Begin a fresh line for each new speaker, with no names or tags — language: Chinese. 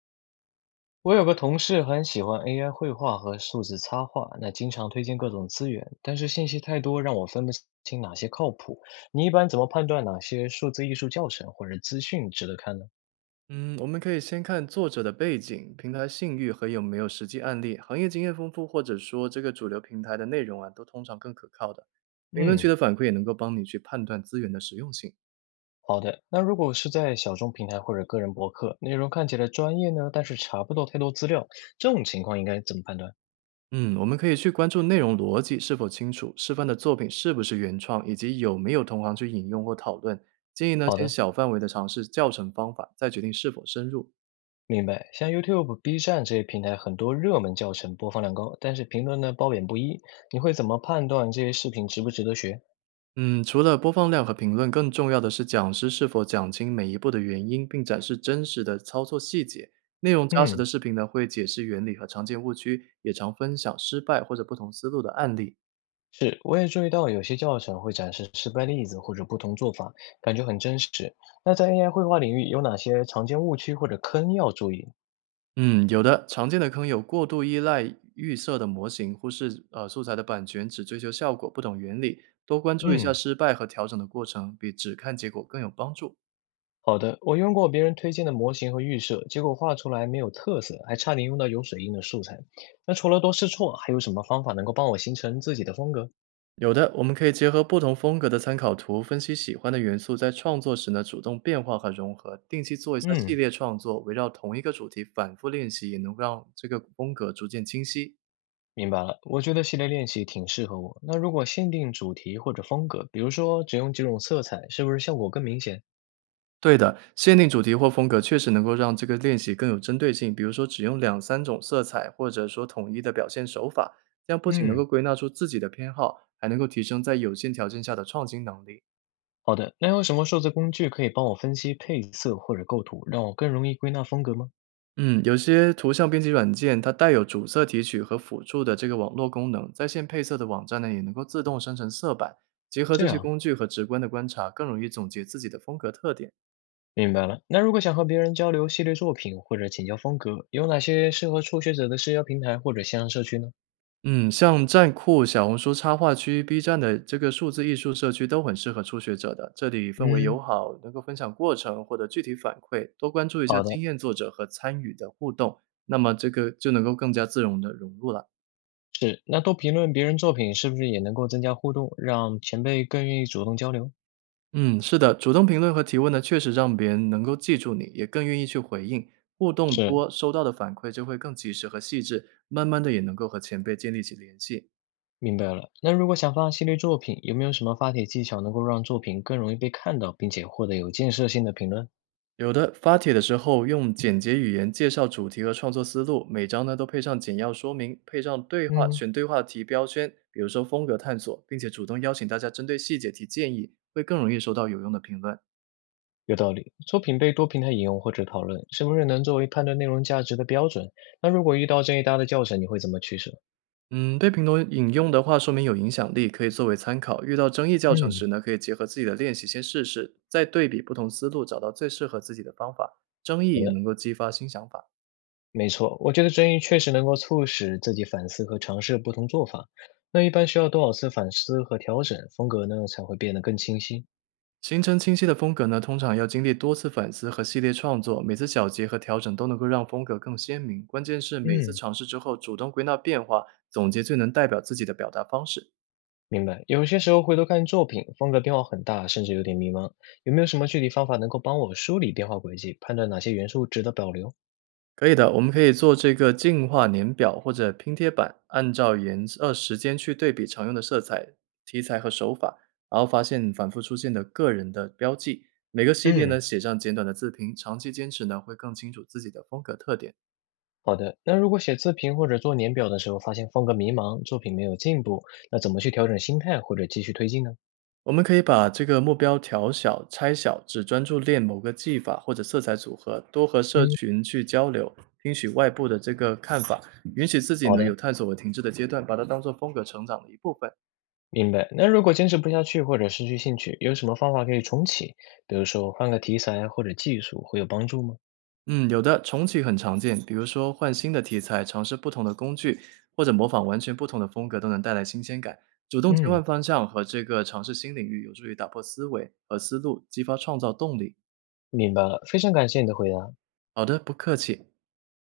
我有个同事很喜欢 AI 绘画和数字插画，那经常推荐各种资源，但是信息太多，让我分不清哪些靠谱。你一般怎么判断哪些数字艺术教程或者资讯值得看呢？
嗯，我们可以先看作者的背景、平台信誉和有没有实际案例，行业经验丰富，或者说这个主流平台的内容啊，都通常更可靠的。评论区
嗯，
的反馈也能够帮你去判断资源的实用性。
好的。那如果是在小众平台或者个人博客，内容看起来专业呢，但是查不到太多资料，这种情况应该怎么判断？
嗯，我们可以去关注内容逻辑是否清楚，示范的作品是不是原创，以及有没有同行去引用或讨论。建议呢，
好
先
的，
小范围的尝试教程方法，再决定是否深入。
明白。像 YouTube、B 站这些平台，很多热门教程播放量高，但是评论呢褒贬不一，你会怎么判断这些视频值不值得学？
嗯，除了播放量和评论，更重要的是讲师是否讲清每一步的原因，并展示真实的操作细节。内容扎实的
嗯。
视频呢，会解释原理和常见误区，也常分享失败或者不同思路的案例。
是，我也注意到有些教程会展示失败例子或者不同做法，感觉很真实。那在 AI 绘画领域有哪些常见误区或者坑要注意？
嗯，有的常见的坑有过度依赖预设的模型，忽视素材的版权，只追求效果，不懂原理。多关注一下
嗯，
失败和调整的过程，比只看结果更有帮助。
好的，我用过别人推荐的模型和预设，结果画出来没有特色，还差点用到有水印的素材。那除了多试错，还有什么方法能够帮我形成自己的风格？
有的，我们可以结合不同风格的参考图，分析喜欢的元素，在创作时呢主动变化和融合，定期做一下系
嗯，
列创作，围绕同一个主题反复练习，也能够让这个风格逐渐清晰。
明白了。我觉得系列练习挺适合我。那如果限定主题或者风格，比如说只用几种色彩，是不是效果更明显？
对的，限定主题或风格确实能够让这个练习更有针对性，比如说只用两三种色彩，或者说统一的表现手法，这样不仅能
嗯。
够归纳出自己的偏好，还能够提升在有限条件下的创新能力。
好的，那有什么数字工具可以帮我分析配色或者构图，让我更容易归纳风格吗？
嗯，有些图像编辑软件，它带有主色提取和辅助的这个网络功能，在线配色的网站呢，也能够自动生成色板。结合
这
这些
样，
工具和直观的观察，更容易总结自己的风格特点。
明白了。那如果想和别人交流系列作品或者请教风格，有哪些适合初学者的社交平台或者线上社区呢？
嗯，像站酷、小红书插画区、B 站的这个数字艺术社区都很适合初学者的。这里氛围友
嗯，
好，能够分享过程或者具体反馈，多关注一下
好的，
经验作者和参与的互动，那么这个就能够更加自容的融入了。
是。那多评论别人作品是不是也能够增加互动，让前辈更愿意主动交流？
嗯，是的，主动评论和提问呢，确实让别人能够记住你，也更愿意去回应。互动
是，
多，收到的反馈就会更及时和细致，慢慢的也能够和前辈建立起联系。
明白了。那如果想发系列作品，有没有什么发帖技巧能够让作品更容易被看到，并且获得有建设性的评论？
有的发帖的时候用简洁语言介绍主题和创作思路，每章呢都配上简要说明，配上对话，
嗯。
选对话题标签，比如说风格探索，并且主动邀请大家针对细节提建议，会更容易收到有用的评论。
有道理，作品被多平台引用或者讨论，是不是能作为判断内容价值的标准？那如果遇到争议大的教程，你会怎么取舍？
嗯，被评论引用的话，说明有影响力，可以作为参考。遇到争议教程
嗯，
时呢，可以结合自己的练习先试试，再对比不同思路，找到最适合自己的方法。争
好
议也
的，
能够激发新想法。
没错，我觉得争议确实能够促使自己反思和尝试不同做法。那一般需要多少次反思和调整，风格呢才会变得更清晰？
形成清晰的风格呢，通常要经历多次反思和系列创作，每次小结和调整都能够让风格更鲜明。关键是每次
嗯，
尝试之后，主动归纳变化，总结最能代表自己的表达方式。
明白，有些时候回头看作品，风格变化很大，甚至有点迷茫。有没有什么具体方法能够帮我梳理变化轨迹，判断哪些元素值得保留？
可以的，我们可以做这个净化年表或者拼贴板，按照颜色、时间去对比常用的色彩、题材和手法，然后发现反复出现的个人的标记。每个系列呢
嗯。
写上简短的自评，长期坚持呢会更清楚自己的风格特点。
好的，那如果写自评或者做年表的时候发现风格迷茫，作品没有进步，那怎么去调整心态或者继续推进呢？
我们可以把这个目标调小、拆小，只专注练某个技法或者色彩组合，多和社
嗯，
群去交流，听取外部的这个看法，允许自己
好
呢
的，
有探索和停滞的阶段，把它当做风格成长的一部分。
明白。那如果坚持不下去或者失去兴趣，有什么方法可以重启？比如说换个题材或者技术会有帮助吗？
嗯，有的，重启很常见，比如说换新的题材，尝试不同的工具，或者模仿完全不同的风格，都能带来新鲜感。主动切
嗯，
换方向和这个尝试新领域，有助于打破思维和思路，激发创造动力。
明白了，非常感谢你的回答。
好的，不客气。